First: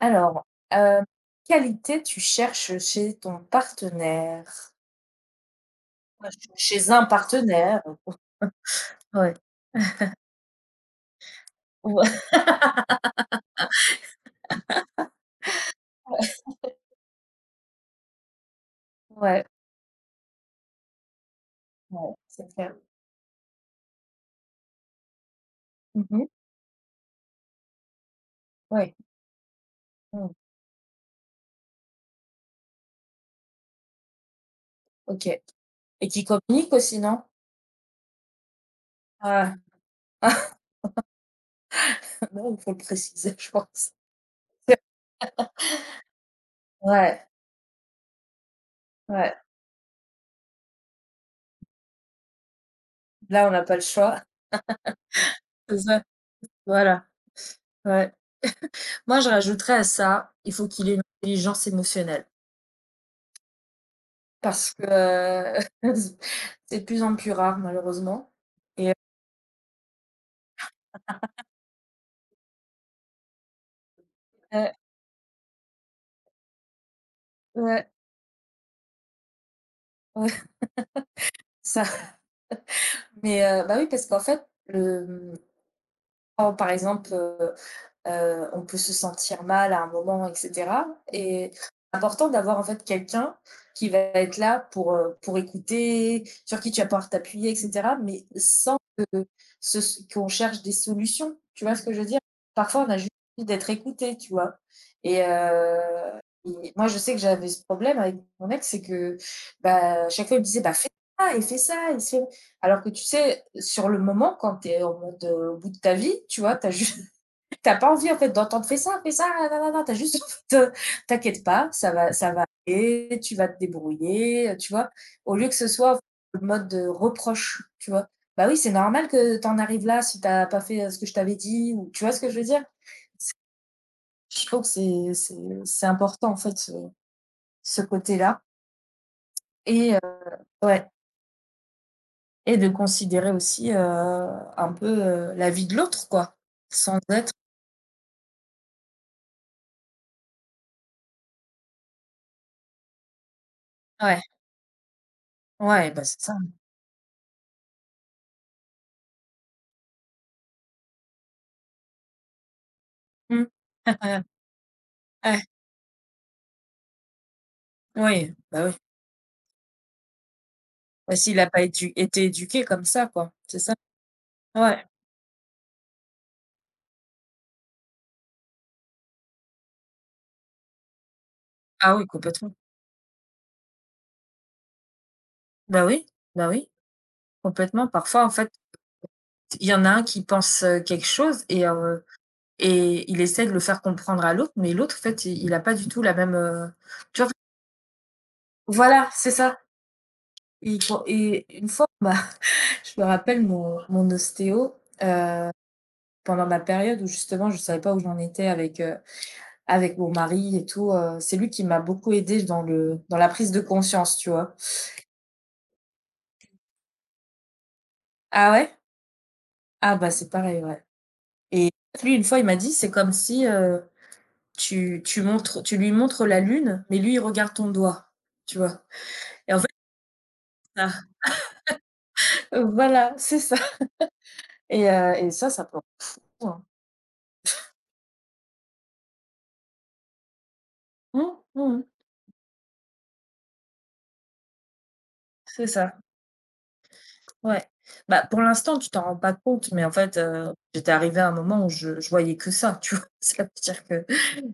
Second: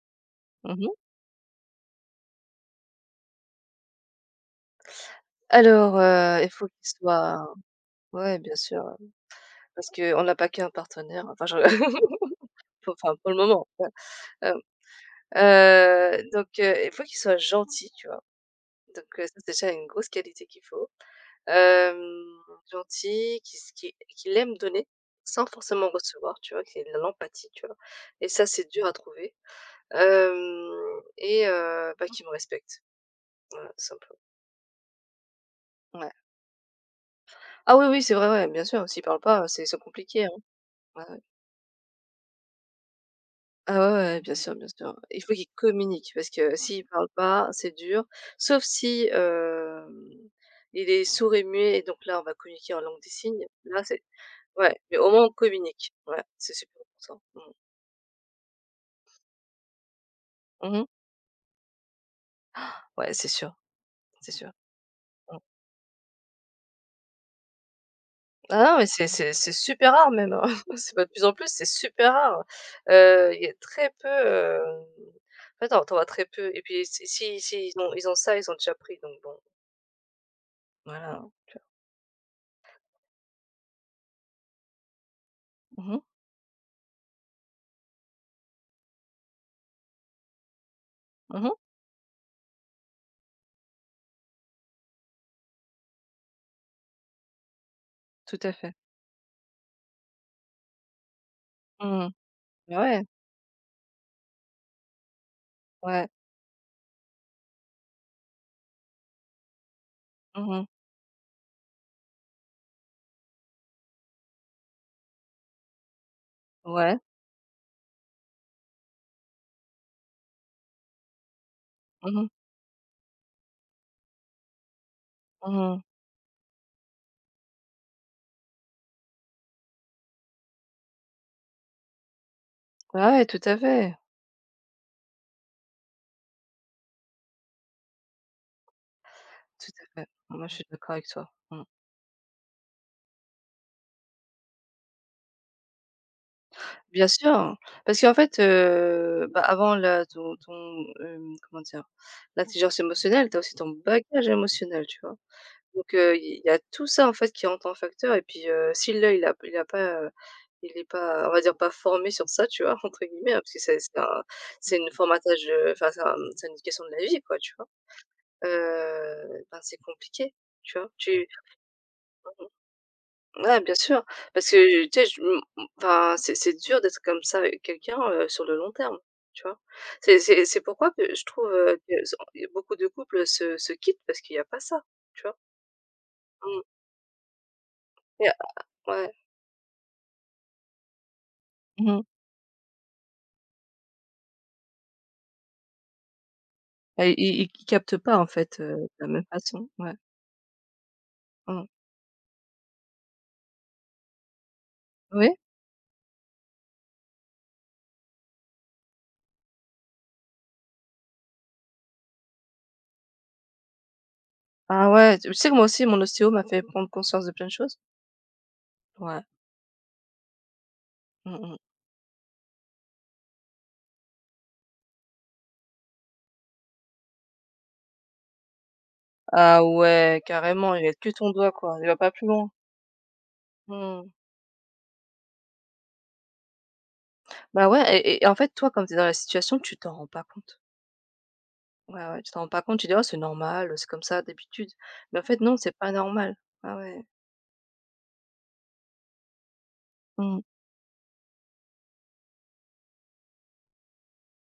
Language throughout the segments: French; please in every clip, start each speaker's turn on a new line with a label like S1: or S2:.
S1: Alors,
S2: Mmh.
S1: heu, qualité tu cherches chez ton partenaire?
S2: Alors,
S1: Enfin,
S2: il
S1: ch
S2: faut qu'il
S1: chez un
S2: soit,
S1: partenaire,
S2: ouais, bien sûr, ouais,
S1: Ouais.
S2: parce qu'on n'a pas qu'un partenaire, enfin je pour enfin pour le moment, ouais, hem, donc il faut qu'il soit gentil, tu vois? Donc ça
S1: Ouais,
S2: c'est déjà une grosse qualité qu'il faut. Hem,
S1: ouais, c'est clair.
S2: Gentil, qu'il s qu'il qu'il aime donner sans forcément
S1: Mmh.
S2: recevoir, tu vois? Qu'il ait de l'empathie, tu vois? Et ça, c'est dur à
S1: Ouais,
S2: trouver.
S1: mmh,
S2: Hem et Bah, qu'il me respecte, voilà, tout simplement.
S1: OK, et
S2: Ouais.
S1: qui communique aussi, non?
S2: Ah oui, oui, c'est vrai, ouais, bien sûr, s'il parle pas,
S1: Ah,
S2: c'est compliqué, hein. Ouais.
S1: non, il faut le préciser, je
S2: Ah
S1: pense.
S2: ouais, ouais, bien sûr, bien sûr. Il faut qu'ils communiquent parce que s'ils parlent
S1: Ouais,
S2: pas, c'est dur. Sauf si,
S1: ouais,
S2: il est sourd et muet et donc là, on va communiquer en langue des signes.
S1: là, on n'a pas le
S2: Là, c'est,
S1: choix.
S2: ouais, mais au moins on
S1: C'est
S2: communique.
S1: ça,
S2: Ouais, c'est super
S1: voilà,
S2: important. Mmh.
S1: ouais. Moi, je rajouterais à ça, il faut
S2: Mmh.
S1: qu'il ait une intelligence émotionnelle.
S2: Ouais, c'est sûr, c'est sûr.
S1: Parce que,
S2: Mmh.
S1: c'est de plus en plus rare, malheureusement,
S2: Ah non, mais
S1: et
S2: c'est super rare même, hein. C'est pas de plus en plus, c'est super rare. Il y a très peu,
S1: ouais,
S2: en fait, tu vois très peu et puis si ils
S1: ouais.
S2: ont ils ont ça, ils ont déjà pris donc bon,
S1: Ouais,
S2: voilà, hein, tu
S1: ça. Mais bah, oui, parce qu'en fait, le, mmh,
S2: vois? Mmh mh.
S1: quand par exemple, on peut se sentir mal à un moment etc.,
S2: Mmh.
S1: et c'est important d'avoir en fait quelqu'un qui va être là pour écouter, sur qui tu vas pouvoir t'appuyer etc., mais
S2: Tout à fait.
S1: sans que ce qu'on cherche des solutions, tu vois ce que je veux
S2: Mmh.
S1: dire? Parfois on a
S2: Ouais,
S1: juste envie d'être écouté, tu vois? Et heu
S2: ouais.
S1: et moi je sais que j'avais ce problème avec mon ex, c'est que, bah, chaque fois il me
S2: Mmh
S1: disait:
S2: mh.
S1: «Bah, fais ça et c'est» alors que tu sais, sur le moment quand tu es en mode, au bout de ta vie, tu vois? Tu as
S2: Ouais.
S1: juste T'as pas envie en fait d'entendre fais ça, nanana, tu as juste envie de- t'inquiète pas,
S2: Mmh mh.
S1: ça va aller, tu vas te débrouiller, tu vois? Au lieu que
S2: Mmh
S1: ce
S2: mh.
S1: soit le mode, reproche, tu vois? Bah oui, c'est normal que t'en arrives là si t'as pas fait, ce que je t'avais dit, ou tu vois ce que je veux dire?
S2: Bah, ouais,
S1: C'est
S2: tout à fait,
S1: Je trouve que c'est important en fait ce côté-là
S2: tout à
S1: et
S2: fait. Bon, moi, je suis
S1: ouais,
S2: d'accord avec toi. Mmh.
S1: et de considérer aussi, un peu, la vie de l'autre quoi, sans
S2: Bien sûr,
S1: être
S2: hein. Parce qu'en fait, bah, avant la ton, comment dire? L'intelligence émotionnelle, tu as aussi ton
S1: ouais,
S2: bagage émotionnel, tu vois?
S1: ouais,
S2: Donc
S1: bah, c'est ça.
S2: il y a tout ça, en fait, qui rentre en facteur et puis, si l'œil, il a pas, il est pas, on va dire, «pas formé» sur ça, tu vois? Entre guillemets, hein,
S1: Mmh.
S2: parce que c'est c'est un c'est une
S1: Ouais,
S2: formatage, enfin, c'est une éducation de la vie, quoi, tu vois?
S1: oui.
S2: Ben, c'est compliqué, tu vois?
S1: Bah,
S2: Tu
S1: s'il a pas édu été éduqué comme ça, quoi, c'est
S2: Ouais, bien
S1: ça?
S2: sûr, parce que
S1: Ouais.
S2: tu sais, je m m enfin, c'est dur d'être comme ça avec quelqu'un, sur le long terme, tu vois? C'est pourquoi que je trouve, que
S1: Ah oui,
S2: s
S1: complètement.
S2: beaucoup de couples se quittent parce qu'il y a pas ça, tu vois?
S1: Bah oui, bah
S2: Mmh.
S1: oui, complètement. Parfois,
S2: Il y
S1: en
S2: a,
S1: fait,
S2: ouais.
S1: il y en a un qui pense, quelque chose, et
S2: Mmh mh.
S1: heu et il essaie de le faire comprendre à l'autre, mais l'autre, en fait, il a pas du tout la même,
S2: Et
S1: tu vois?
S2: ils captent pas, en fait, de la
S1: Voilà,
S2: même
S1: c'est ça.
S2: façon, ouais.
S1: Il pour et
S2: Mmh.
S1: une fois, bah, je me rappelle mon ostéo,
S2: Oui?
S1: pendant ma période où justement je ne savais pas où j'en étais avec, avec mon mari et tout, c'est lui qui m'a beaucoup aidée dans le dans la prise de conscience, tu vois?
S2: Ah ouais, tu sais que moi aussi, mon ostéo m'a fait prendre conscience de plein de choses.
S1: Ah ouais?
S2: Ouais.
S1: Ah bah, c'est pareil, ouais.
S2: Mmh mh.
S1: Et lui, une fois, il m'a dit: «C'est comme si, tu lui montres la lune, mais lui, il regarde ton doigt». Tu vois? Et en
S2: Ah
S1: fait,
S2: ouais, carrément, il va
S1: ça
S2: être que ton doigt, quoi, il va pas plus loin.
S1: voilà, c'est ça,
S2: Mmh.
S1: et ça, ça peut rendre fou, hein.
S2: Bah, ouais et en fait, toi, comme tu es dans la situation, tu t'en rends pas compte.
S1: Mmh, mmh,
S2: Ouais, ouais, tu t'en rends pas compte, tu dis: «Oh, c'est normal, c'est comme ça d'habitude». Mais en fait, non,
S1: c'est
S2: c'est pas
S1: ça,
S2: normal. Ah ouais.
S1: ouais. Bah, pour l'instant, tu t'en rends pas compte, mais en fait,
S2: Mmh.
S1: j'étais arrivée à un moment où je voyais que ça, tu vois? Ça veut dire que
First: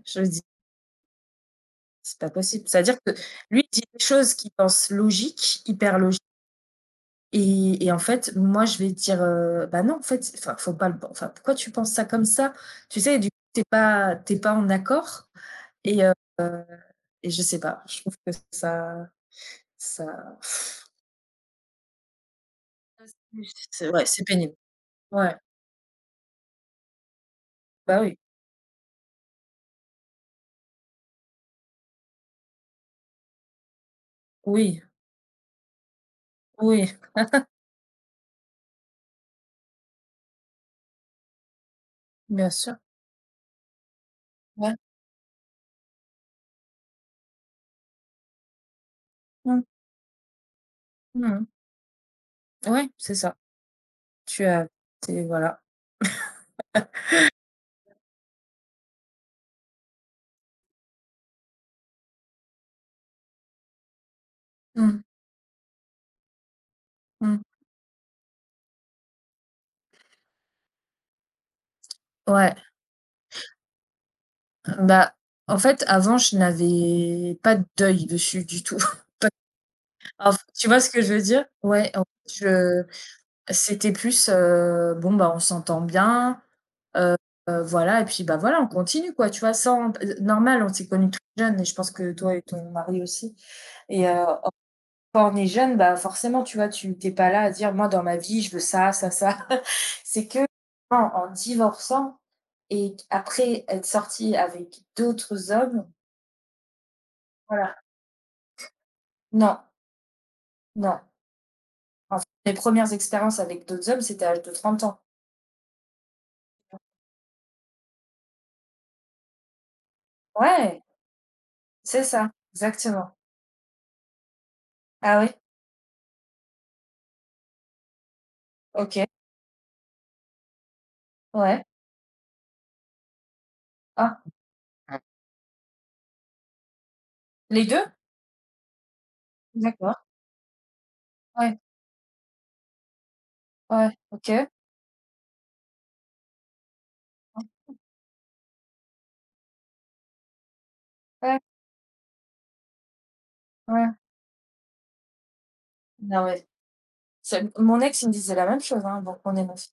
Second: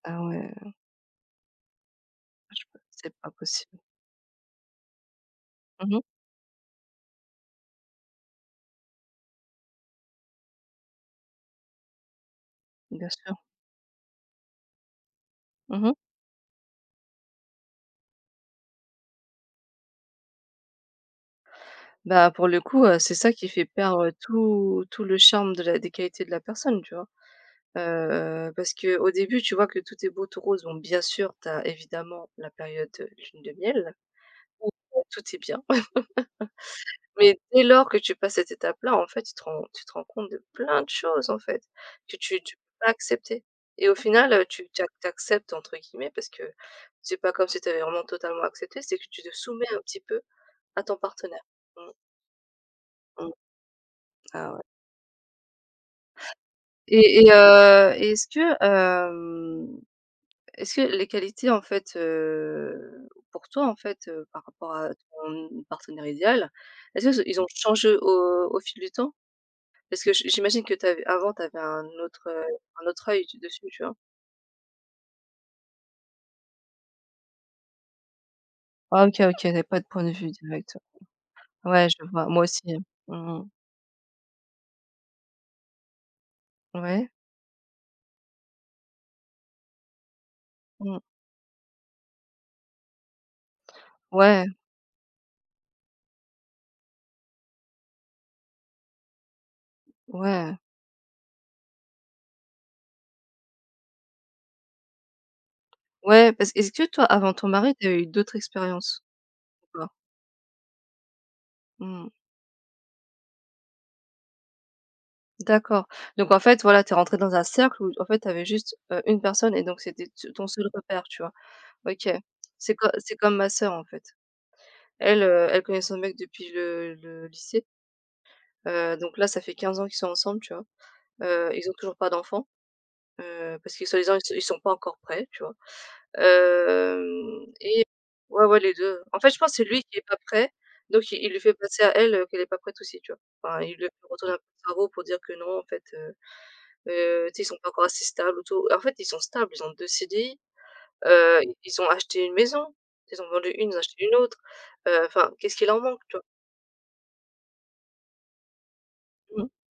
S2: Ah
S1: je me dis:
S2: ouais,
S1: «C'est pas
S2: je
S1: possible».
S2: peux
S1: C'est-à-dire que
S2: c'est pas
S1: lui, il
S2: possible.
S1: dit des choses qu'il pense logiques, hyper
S2: Mmh.
S1: logiques. Et en fait, moi, je vais dire, «Bah, non, en fait, enfin, faut pas le enfin, pourquoi tu penses ça comme ça?» Tu
S2: Bien
S1: sais? Du
S2: sûr.
S1: coup, tu pas t'es pas en accord,
S2: Mmh.
S1: et heu et je sais pas, je trouve que ça ça
S2: Bah, pour le coup, c'est ça qui fait
S1: c'est, ouais,
S2: perdre
S1: c'est pénible.
S2: tout le
S1: Ouais,
S2: charme de la des qualités de la personne, tu vois?
S1: bah, oui.
S2: Parce que au début, tu vois que tout est beau, tout rose. Bon, bien sûr, tu as évidemment la période, lune de miel où
S1: Oui,
S2: tout est bien.
S1: oui,
S2: Mais dès lors que tu passes cette étape-là, en fait, tu te rends compte de plein de choses, en fait, que tu
S1: bien
S2: tu peux
S1: sûr.
S2: pas accepter et au final, tu
S1: Ouais.
S2: tu ac entre guillemets parce que c'est pas comme si tu avais vraiment totalement accepté, c'est que tu te
S1: Mmh.
S2: soumets un petit peu à ton
S1: Mmh
S2: partenaire.
S1: mmh.
S2: Mmh
S1: Ouais, c'est
S2: mh.
S1: ça. Tu
S2: Ah ouais,
S1: as T'es voilà.
S2: et est-ce que, est-ce que les qualités, en fait, pour toi, en fait, par rapport à
S1: Mmh.
S2: ton partenaire idéal, est-ce qu'ils
S1: Mmh.
S2: ont changé au fil du temps? Parce que j'imagine que tu avais avant, tu avais
S1: Ouais,
S2: un autre œil tu dessus, tu vois?
S1: bah, en fait, avant, je n'avais pas de deuil dessus du tout.
S2: Ah OK, OK, tu avais pas de point de vue
S1: Enf Tu
S2: direct.
S1: vois ce que je veux dire?
S2: Ouais,
S1: Ouais, en
S2: je vois,
S1: fait,
S2: moi aussi, hein.
S1: je
S2: Mmh mh.
S1: c'était plus, bon, bah, on s'entend bien,
S2: Ouais.
S1: heu, voilà et puis, bah, voilà, on continue quoi, tu vois? Sans p Normal, on s'est
S2: Mmh.
S1: connus très jeunes et je pense que toi et ton mari aussi, et
S2: Ouais,
S1: en quand on est jeune, bah, forcément, tu vois, tu es pas là à dire: «Moi, dans ma vie, je veux ça, ça, ça». C'est que
S2: ouais,
S1: en divorçant et q après être sortie avec d'autres hommes
S2: ouais, parce est-ce que toi, avant ton mari,
S1: voilà.
S2: tu as eu d'autres expériences
S1: Non,
S2: ou pas?
S1: non.
S2: Mmh.
S1: En fait, mes premières expériences avec d'autres hommes, c'était à l'âge de 30 ans.
S2: D'accord. Donc en fait, voilà, tu es rentrée dans un cercle où en fait, tu avais juste, une personne et donc c'était t ton seul
S1: Ouais,
S2: repère, tu vois?
S1: c'est
S2: OK.
S1: ça, exactement.
S2: C'est comme ma sœur, en fait.
S1: Ah
S2: Elle,
S1: oui,
S2: elle connaît son mec depuis le lycée,
S1: OK,
S2: donc là, ça fait 15 ans qu'ils sont ensemble, tu vois?
S1: ouais.
S2: Ils ont toujours pas d'enfants, parce qu'ils soi-disant
S1: Ah.
S2: ils sont pas encore
S1: Mmh.
S2: prêts, tu vois? Hem
S1: Les
S2: et
S1: deux.
S2: Ouais, ouais, les deux. En fait, je pense que c'est lui
S1: D'accord,
S2: qui est pas prêt, donc il lui fait
S1: ouais,
S2: passer à elle, qu'elle est pas prête aussi, tu vois? Enfin, il lui
S1: ouais,
S2: fait un peu
S1: OK,
S2: le cerveau pour dire que non, en fait, tu sais, ils sont pas encore assez stables ou tout. En fait, ils sont stables, ils ont 2 CDI,
S1: ouais,
S2: ils ont acheté une maison, ils ont vendu une, ils ont
S1: ouais.
S2: acheté une autre, enfin, qu'est-ce qu'il leur manque, tu vois?
S1: Non, mais c'est mon ex, il me disait la même chose, hein, donc on est
S2: Mmh.
S1: mof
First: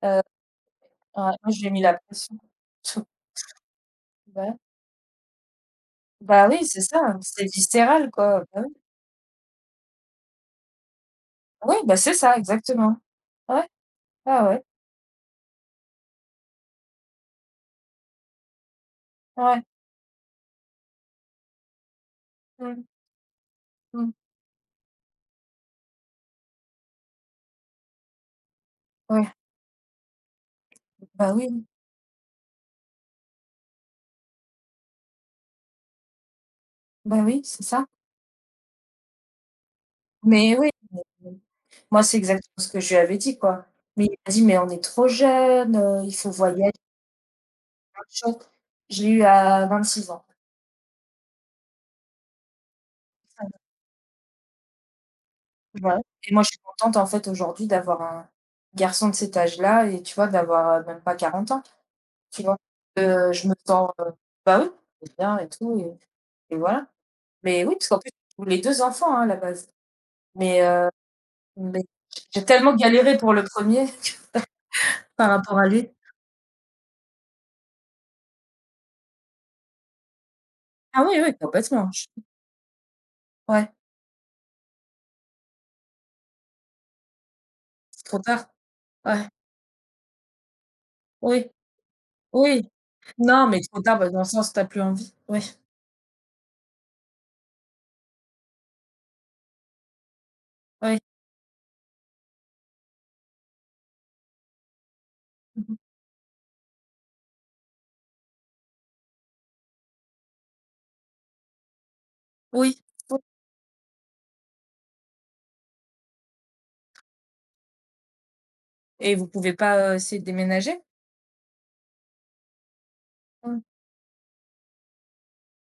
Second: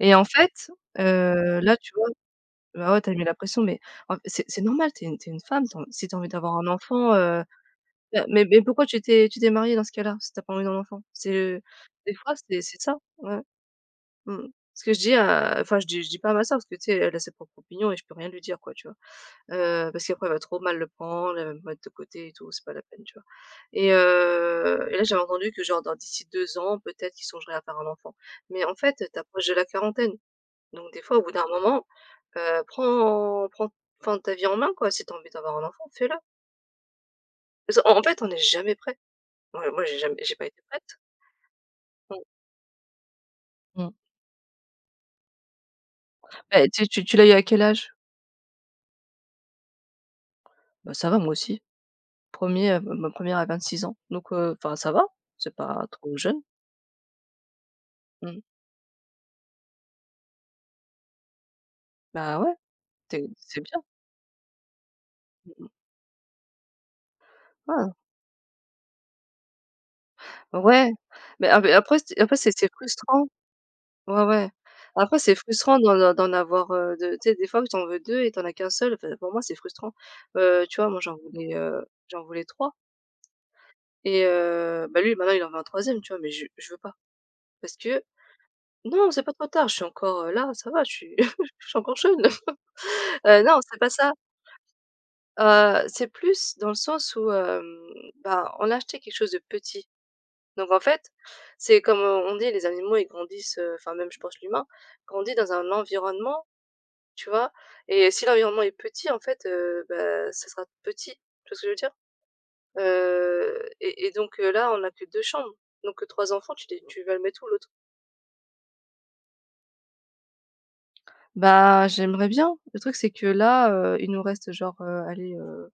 S2: Et
S1: heu,
S2: en fait,
S1: ouais, moi, je lui ai
S2: là,
S1: mis
S2: tu
S1: la
S2: vois.
S1: pression.
S2: Bah, ouais, t'as mis la pression, mais en f
S1: Bah,
S2: c'est
S1: ouais.
S2: c'est normal, tu es une femme, tu as en si tu as envie
S1: Bah,
S2: d'avoir
S1: oui,
S2: un
S1: c'est
S2: enfant,
S1: ça, c'est viscéral,
S2: bah,
S1: quoi.
S2: mais
S1: Bah, oui.
S2: pourquoi tu t'es mariée dans ce cas-là, si tu as pas envie d'un enfant? C'est,
S1: Oui, bah,
S2: des
S1: c'est
S2: fois,
S1: ça,
S2: c'est ça,
S1: exactement.
S2: ouais,
S1: Ouais,
S2: mmh.
S1: ah ouais,
S2: Ce que je dis à Enfin, je dis pas à ma sœur parce que, tu sais, elle a ses propres opinions et je peux rien lui dire, quoi, tu vois?
S1: ouais.
S2: Parce qu'après elle va trop mal le prendre, elle va me mettre de côté et tout, c'est pas la
S1: Mmh,
S2: peine, tu vois? Et
S1: mmh,
S2: heu, et là, j'avais entendu que, genre, dans d'ici 2 ans, peut-être qu'ils songeraient à faire un enfant. Mais en fait, tu
S1: ouais.
S2: approches de la quarantaine, donc des fois, au bout
S1: Bah,
S2: d'un
S1: oui,
S2: moment, prends enfin ta vie en main quoi, si t'as envie d'avoir un enfant, fais-le.
S1: bah, oui, c'est
S2: Parce
S1: ça.
S2: qu'en en fait, on n'est jamais prêt. Moi j'ai pas
S1: Mais
S2: été
S1: oui,
S2: prête.
S1: moi, c'est
S2: Mmh.
S1: exactement ce que je lui avais dit, quoi.
S2: Mmh.
S1: Mais il m'a dit: «Mais on est trop jeunes, il faut
S2: Beh,
S1: voyager,
S2: tu l'as eu à quel âge?
S1: machin». Je l'ai eu à 26 ans.
S2: Bah, ça va moi aussi. Premier er Ma première à 26 ans, donc enfin ça va, c'est pas
S1: Ouais,
S2: trop
S1: et
S2: jeune.
S1: moi, je suis contente, en fait, aujourd'hui d'avoir un
S2: Mmh.
S1: garçon de cet âge-là, et tu vois, d'avoir, même pas 40 ans,
S2: Bah,
S1: tu
S2: ouais,
S1: vois?
S2: tu
S1: Je me
S2: c'est bien.
S1: sens, bah, oui, c'est bien et
S2: Mmh.
S1: tout, et voilà. Mais oui, parce qu'en plus, je voulais 2 enfants, hein, à la base.
S2: Ouais,
S1: Mais heu,
S2: ouais, mais ah, beh,
S1: mais
S2: après
S1: j'ai
S2: c'est
S1: tellement galéré
S2: frustrant.
S1: pour le premier
S2: Ouais, ouais. Après
S1: par
S2: c'est
S1: rapport à
S2: frustrant
S1: lui.
S2: d'en avoir, de tu sais des fois tu en veux 2 et t'en as qu'un seul, enfin pour moi c'est frustrant. Tu vois, moi
S1: Ah
S2: j'en
S1: oui, oui,
S2: voulais, heu,
S1: complètement.
S2: j'en voulais trois.
S1: Ouais,
S2: Bah, lui maintenant il en veut un troisième, tu vois? Mais je veux pas parce que
S1: c'est trop tard.
S2: non, c'est
S1: Ouais,
S2: pas trop tard, je suis encore, là, ça va, je suis
S1: oui,
S2: je suis encore jeune.
S1: oui. Non,
S2: Non,
S1: mais
S2: c'est
S1: trop
S2: pas
S1: tard, bah,
S2: ça.
S1: dans le sens, tu as plus envie. Oui,
S2: C'est plus dans le sens où, bah, on a acheté quelque chose de petit. Donc en
S1: ouais.
S2: fait, c'est comme, on dit les animaux ils grandissent, enfin même je pense l'humain, grandit dans
S1: Mmh
S2: un
S1: mh.
S2: environnement, tu vois? Et si l'environnement est petit en fait, bah, ça sera petit. Tu vois ce que je veux dire?
S1: Oui, oui,
S2: Donc, là on a que 2 chambres, donc 3 enfants, tu vas le mettre où l'autre?
S1: et vous pouvez pas, essayer de déménager?
S2: Bah, j'aimerais bien. Le truc, c'est que
S1: Mmh,
S2: là, il nous reste genre, allez,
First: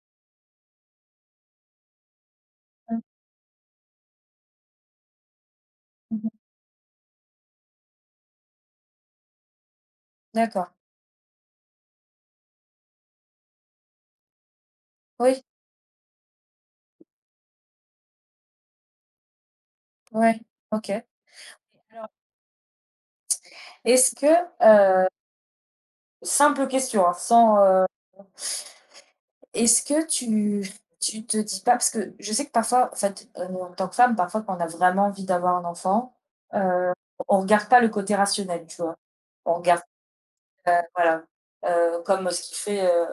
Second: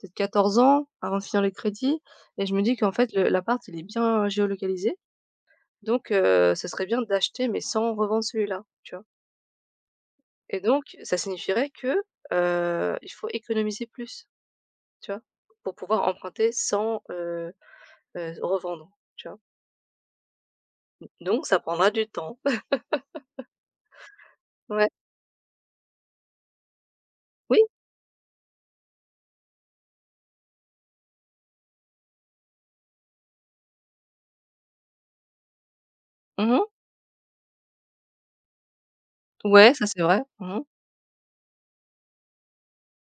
S2: peut-être 14 ans avant de finir les crédits et je me dis qu'en
S1: mmh,
S2: fait le l'appart, il est bien géolocalisé donc
S1: mmh mh.
S2: ce serait bien d'acheter mais sans revendre celui-là, tu vois? Et
S1: D'accord.
S2: donc ça signifierait que, il faut économiser plus, tu vois?
S1: Oui,
S2: Pour pouvoir emprunter sans, revendre, tu vois?
S1: ouais, OK.
S2: Donc ça prendra du
S1: Alors,
S2: temps.
S1: est-ce que,
S2: Ouais.
S1: heu, simple question, hein, sans,
S2: Oui.
S1: est-ce que tu te dis pas, parce que je sais que parfois, en fait, en tant que femme, parfois, quand on a vraiment envie d'avoir un enfant,
S2: Mmh.
S1: heu, on regarde pas le côté rationnel, tu vois? On
S2: Ouais,
S1: regarde
S2: ça c'est vrai. Mmh.
S1: Voilà, comme ce qu'il fait,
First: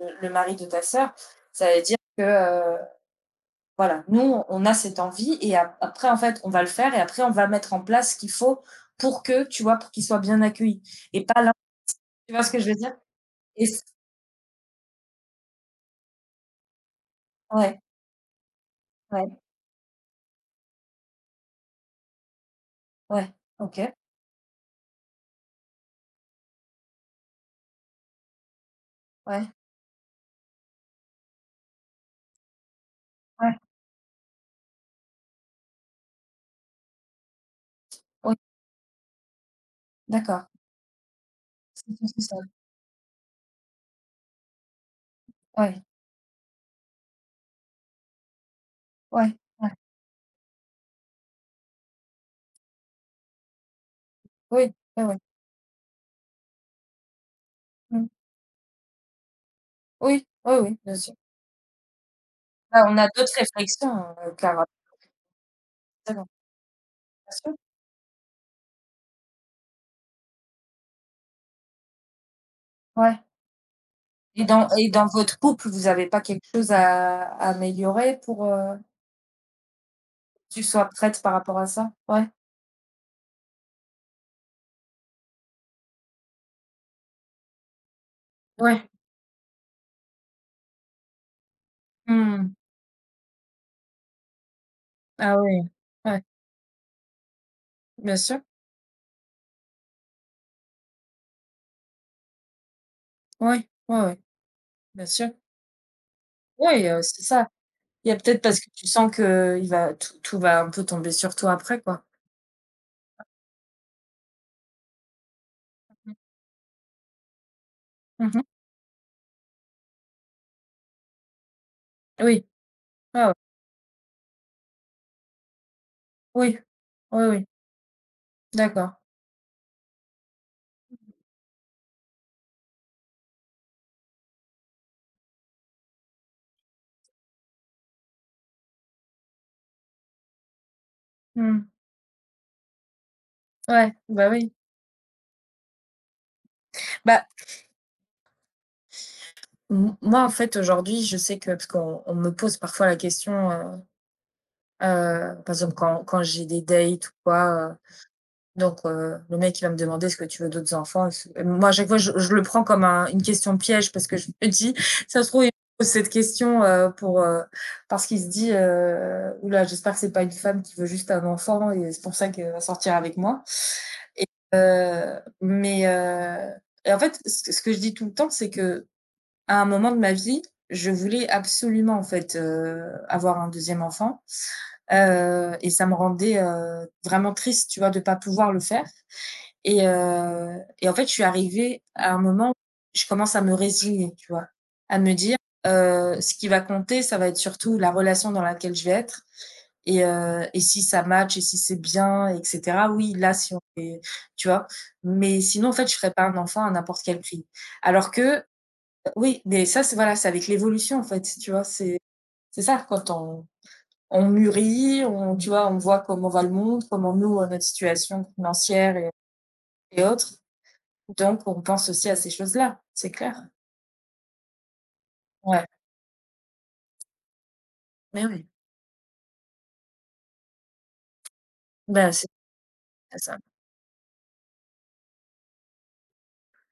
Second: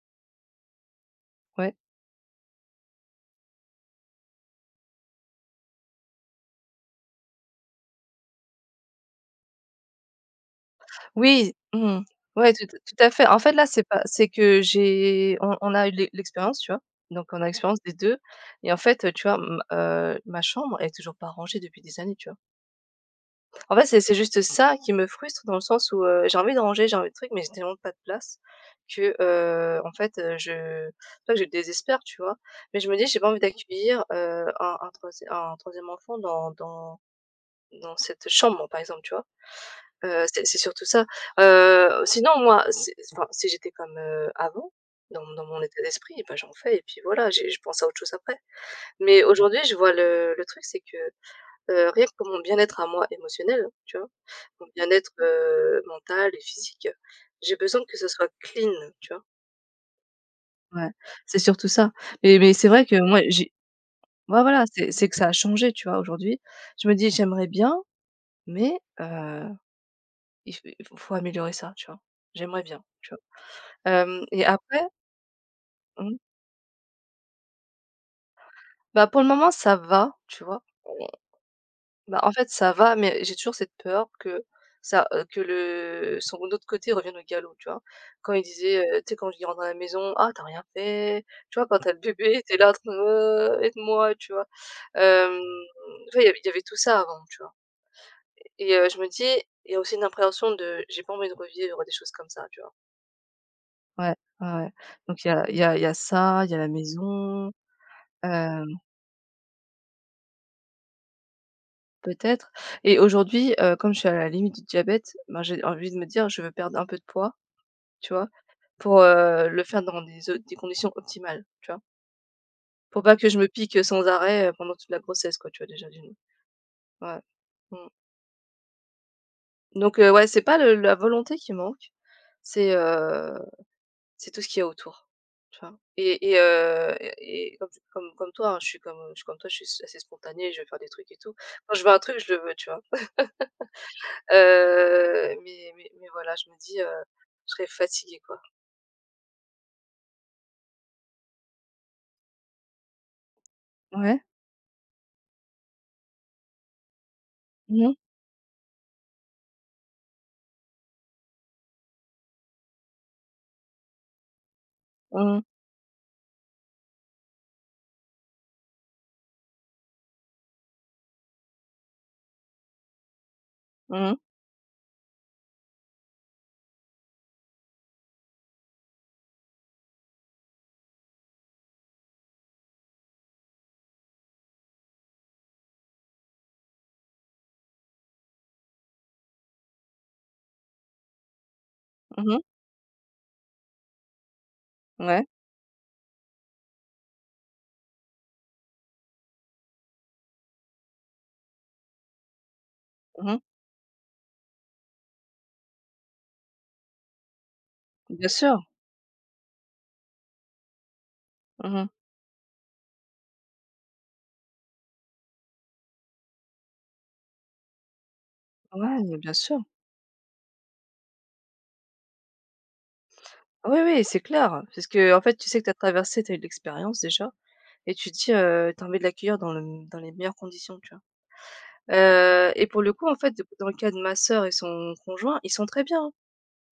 S1: le mari de ta sœur. Ça
S2: Ouais.
S1: veut dire que, voilà, nous, on a cette envie, et ap après, en fait, on va le faire et après, on va mettre en place ce qu'il faut pour que, tu vois, pour qu'ils soient bien accueillis et pas l'in
S2: Oui, mmh.
S1: tu vois ce
S2: Ouais,
S1: que je veux dire?
S2: tout à fait. En fait, là,
S1: Et c
S2: c'est pas c'est que j'ai on a eu l'expérience, tu vois? Donc on a l'expérience
S1: Ouais,
S2: des 2. Et en fait, tu
S1: ouais,
S2: vois, m ma chambre, elle est toujours pas rangée depuis des années, tu vois?
S1: ouais,
S2: En
S1: OK,
S2: fait, c'est juste ça qui me frustre dans le sens où, j'ai envie de ranger, j'ai envie de trucs, mais j'ai tellement pas de place que,
S1: ouais,
S2: en fait, je pas que je désespère, tu vois? Mais je me dis: «J'ai pas envie
S1: ouais,
S2: d'accueillir, un troisiè un 3e enfant dans cette
S1: oui,
S2: chambre», par exemple, tu vois? C'est
S1: d'accord.
S2: surtout ça.
S1: C'est tout
S2: Sinon
S1: ça.
S2: moi, c'est enfin, si j'étais comme, avant, dans mon état
S1: Ouais,
S2: d'esprit, bah, j'en fais et puis voilà, j'ai je pense à autre chose après. Mais
S1: ouais,
S2: aujourd'hui,
S1: ouais,
S2: je vois le truc, c'est que, rien que pour mon bien-être à moi émotionnel, hein, tu vois? Mon
S1: oui, ouais,
S2: bien-être,
S1: ouais,
S2: mental et physique, j'ai besoin que
S1: mmh,
S2: ce soit clean, tu vois?
S1: oui, oui, oui,
S2: Ouais,
S1: bien sûr.
S2: c'est surtout ça. Mais c'est
S1: Bah,
S2: vrai que
S1: on a
S2: moi
S1: d'autres
S2: j'ai
S1: réflexions,
S2: ouais, voilà,
S1: clairement,
S2: c'est que ça a changé, tu vois?
S1: bien
S2: Aujourd'hui, je me dis: «J'aimerais
S1: sûr,
S2: bien, mais il faut améliorer ça», tu vois? J'aimerais bien.
S1: ouais.
S2: Hem et
S1: Et dans
S2: après
S1: et dans votre couple, vous avez
S2: mmh,
S1: pas quelque chose à améliorer pour,
S2: bah, pour le moment ça va, tu vois?
S1: tu sois
S2: On
S1: prête par rapport à ça?
S2: bah,
S1: Ouais.
S2: en fait ça va, mais j'ai toujours cette peur que ça, que le son autre côté revienne au galop, tu vois? Quand il disait,
S1: Ouais.
S2: tu sais quand je rentre dans la maison: «Ah t'as rien fait», tu vois? Quand t'as le bébé,
S1: Mmh.
S2: t'es là en train de: aide-moi», tu vois? Hem,
S1: Ah oui.
S2: tu
S1: Ouais.
S2: vois? Il y avait tout ça avant, tu vois?
S1: Bien sûr.
S2: Et je me dis il y a aussi une appréhension de j'ai pas envie de revivre des choses comme ça, tu vois?
S1: Oui. Ouais,
S2: Ouais,
S1: ouais.
S2: ouais, ouais.
S1: Bien
S2: Donc il
S1: sûr.
S2: y a il y a il y a ça, il y a la
S1: Oui, c'est ça.
S2: maison,
S1: Il y a peut-être parce
S2: heu.
S1: que tu sens qu'il va tout tout va un peu tomber sur toi après, quoi.
S2: Peut-être, et aujourd'hui, comme je suis à la limite du diabète, ben, j'ai envie de me
S1: Mmh.
S2: dire: «Je veux perdre un peu de poids», tu vois?
S1: Mmh mh.
S2: Pour, le faire dans des conditions optimales, tu vois?
S1: Oui.
S2: Pour pas
S1: Ouais,
S2: que
S1: ouais.
S2: je me pique, sans arrêt, pendant toute la grossesse quoi, tu vois? Déjà d'une.
S1: Oui.
S2: Ouais.
S1: Oui, oui.
S2: Mmh.
S1: D'accord.
S2: Donc ouais, c'est pas le la volonté qui manque, c'est, heu, c'est tout ce qu'il y a autour, tu vois? Et et comme toi, hein, je suis comme toi, je suis assez spontanée, je veux faire des trucs et tout.
S1: Mmh.
S2: Quand je veux un truc, je le veux, tu vois?
S1: Ouais. Bah, oui.
S2: Mais voilà, je me dis,
S1: Bah,
S2: je serais fatiguée, quoi.
S1: m moi, en fait, aujourd'hui, je sais que parce qu'on me pose parfois la question,
S2: Ouais.
S1: Par exemple, quand j'ai des dates ou quoi,
S2: Mmh mh.
S1: donc le mec, il va me demander: «Est-ce que tu veux d'autres enfants?» Et moi, à chaque fois, je le prends comme un une question piège parce que je me dis: «Ça se
S2: Mmh mh.
S1: trouve, il me pose cette question, pour, parce qu'il se dit, "Ouh, j'espère que c'est pas une femme qui veut juste un enfant et c'est pour ça qu'elle va sortir avec moi"»
S2: Mmh.
S1: et heu, mais heu et en fait, ce que je dis tout le temps, c'est que à un moment de ma vie, je voulais absolument, en fait, avoir un deuxième enfant. Et ça me rendait vraiment triste, tu vois, de pas pouvoir le faire. Et en fait, je suis arrivée à un
S2: Mmh.
S1: moment où je commence à me résigner, tu vois, à me
S2: Ouais.
S1: dire ce qui va compter, ça va être surtout la relation dans laquelle je vais être. Et si ça match, et si c'est bien, etc. Oui, là,
S2: Mmh.
S1: si on fait, tu vois. Mais sinon, en fait, je ferais pas un enfant à n'importe quel prix. Alors
S2: Bien
S1: que,
S2: sûr.
S1: oui, mais ça, c'est voilà, c'est avec l'évolution, en fait, tu vois.
S2: Mmh.
S1: C'est ça quand on mûrit, on, tu vois, on voit comment va le monde, comment nous, notre situation financière
S2: Ouais,
S1: et,
S2: mais bien sûr.
S1: et autres. Donc, on pense aussi à ces choses-là, c'est clair.
S2: Oui, oui, c'est clair. Parce que en fait, tu sais que
S1: Ouais,
S2: tu as traversé, tu as eu de l'expérience déjà et tu te
S1: mais
S2: dis,
S1: oui.
S2: tu as envie de l'accueillir dans le dans les meilleures conditions, tu vois?
S1: Ben c'est
S2: Et pour le coup, en
S1: c'est
S2: fait,
S1: ça.
S2: d dans le cas de ma sœur et son conjoint, ils sont très bien, hein.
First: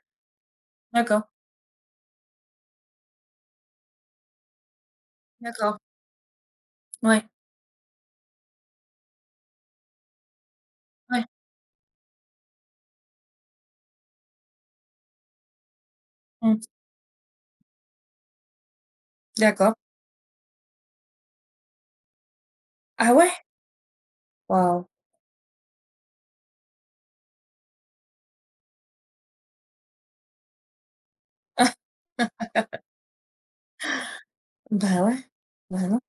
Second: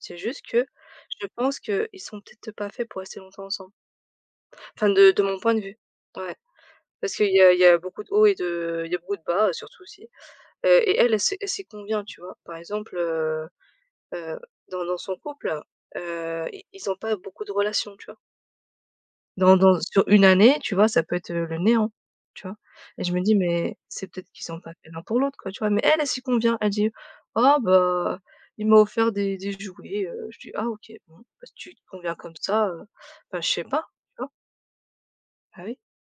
S2: C'est juste que
S1: D'accord,
S2: je pense qu'ils sont peut-être pas faits pour rester longtemps ensemble. Enfin de mon point de vue.
S1: d'accord.
S2: Ouais. Parce
S1: Ouais,
S2: qu'il y a beaucoup de hauts et de il y a beaucoup de bas, surtout aussi, et elle, elle
S1: ouais,
S2: s'y elle sait combien, tu vois? Par exemple, heu, dans son couple, i
S1: mmh,
S2: ils n'ont pas beaucoup de relations, tu vois? Dans
S1: d'accord.
S2: dans Sur une année, tu vois, ça peut être, le néant, tu vois? Et je
S1: Ah
S2: me
S1: ouais?
S2: dis: «Mais c'est peut-être qu'ils sont pas
S1: Waouh!
S2: faits l'un pour l'autre, quoi», tu vois? Mais elle, elle s'y convient. Elle dit: «Ah bah, il m'a offert des jouets», je dis: «Ah OK, bon, bah, si tu
S1: Ah.
S2: te conviens comme ça, bah, je sais pas», tu vois?
S1: Bah, ouais.
S2: Bah oui.
S1: Bah, non,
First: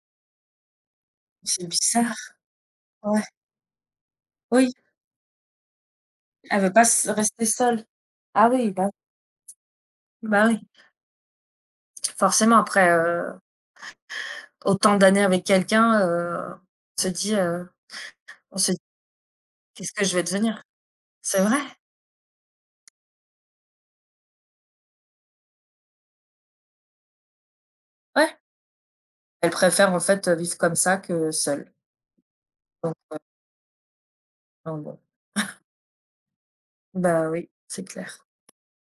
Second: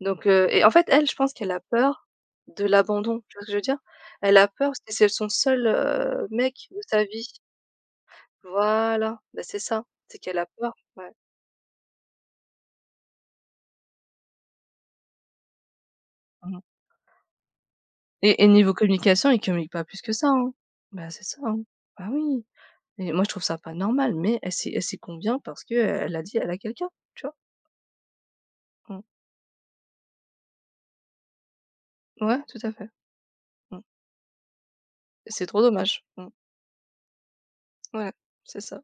S2: Donc et en fait, elle, je pense qu'elle a
S1: c'est
S2: peur
S1: bizarre.
S2: de l'abandon,
S1: Ouais,
S2: tu vois ce que je veux dire? Elle a peur
S1: oui,
S2: parce que c'est son seul,
S1: elle
S2: mec
S1: veut
S2: de
S1: pas
S2: sa
S1: s
S2: vie.
S1: rester seule. Ah oui, bah,
S2: Voilà, bah, c'est ça, c'est qu'elle a
S1: bah, oui.
S2: peur, ouais.
S1: Forcément, après, autant d'années avec quelqu'un,
S2: Mmh.
S1: on se dit, heu,
S2: Et
S1: on se
S2: niveau
S1: dit:
S2: communication, ils communiquent pas
S1: «Qu'est-ce
S2: plus
S1: que
S2: que
S1: je vais
S2: ça, hein?
S1: devenir?»
S2: Bah, c'est ça,
S1: C'est
S2: hein.
S1: vrai,
S2: Bah, oui, et moi, je trouve ça pas normal mais elle s'y convient parce que elle a quelqu'un, tu vois?
S1: ouais.
S2: Mmh.
S1: Elle préfère en fait, vivre comme ça que seule.
S2: Ouais, tout à fait.
S1: Donc,
S2: Mmh
S1: bon,
S2: et c'est trop dommage. Mmh.
S1: bah, oui, c'est
S2: Ouais,
S1: clair.
S2: c'est ça.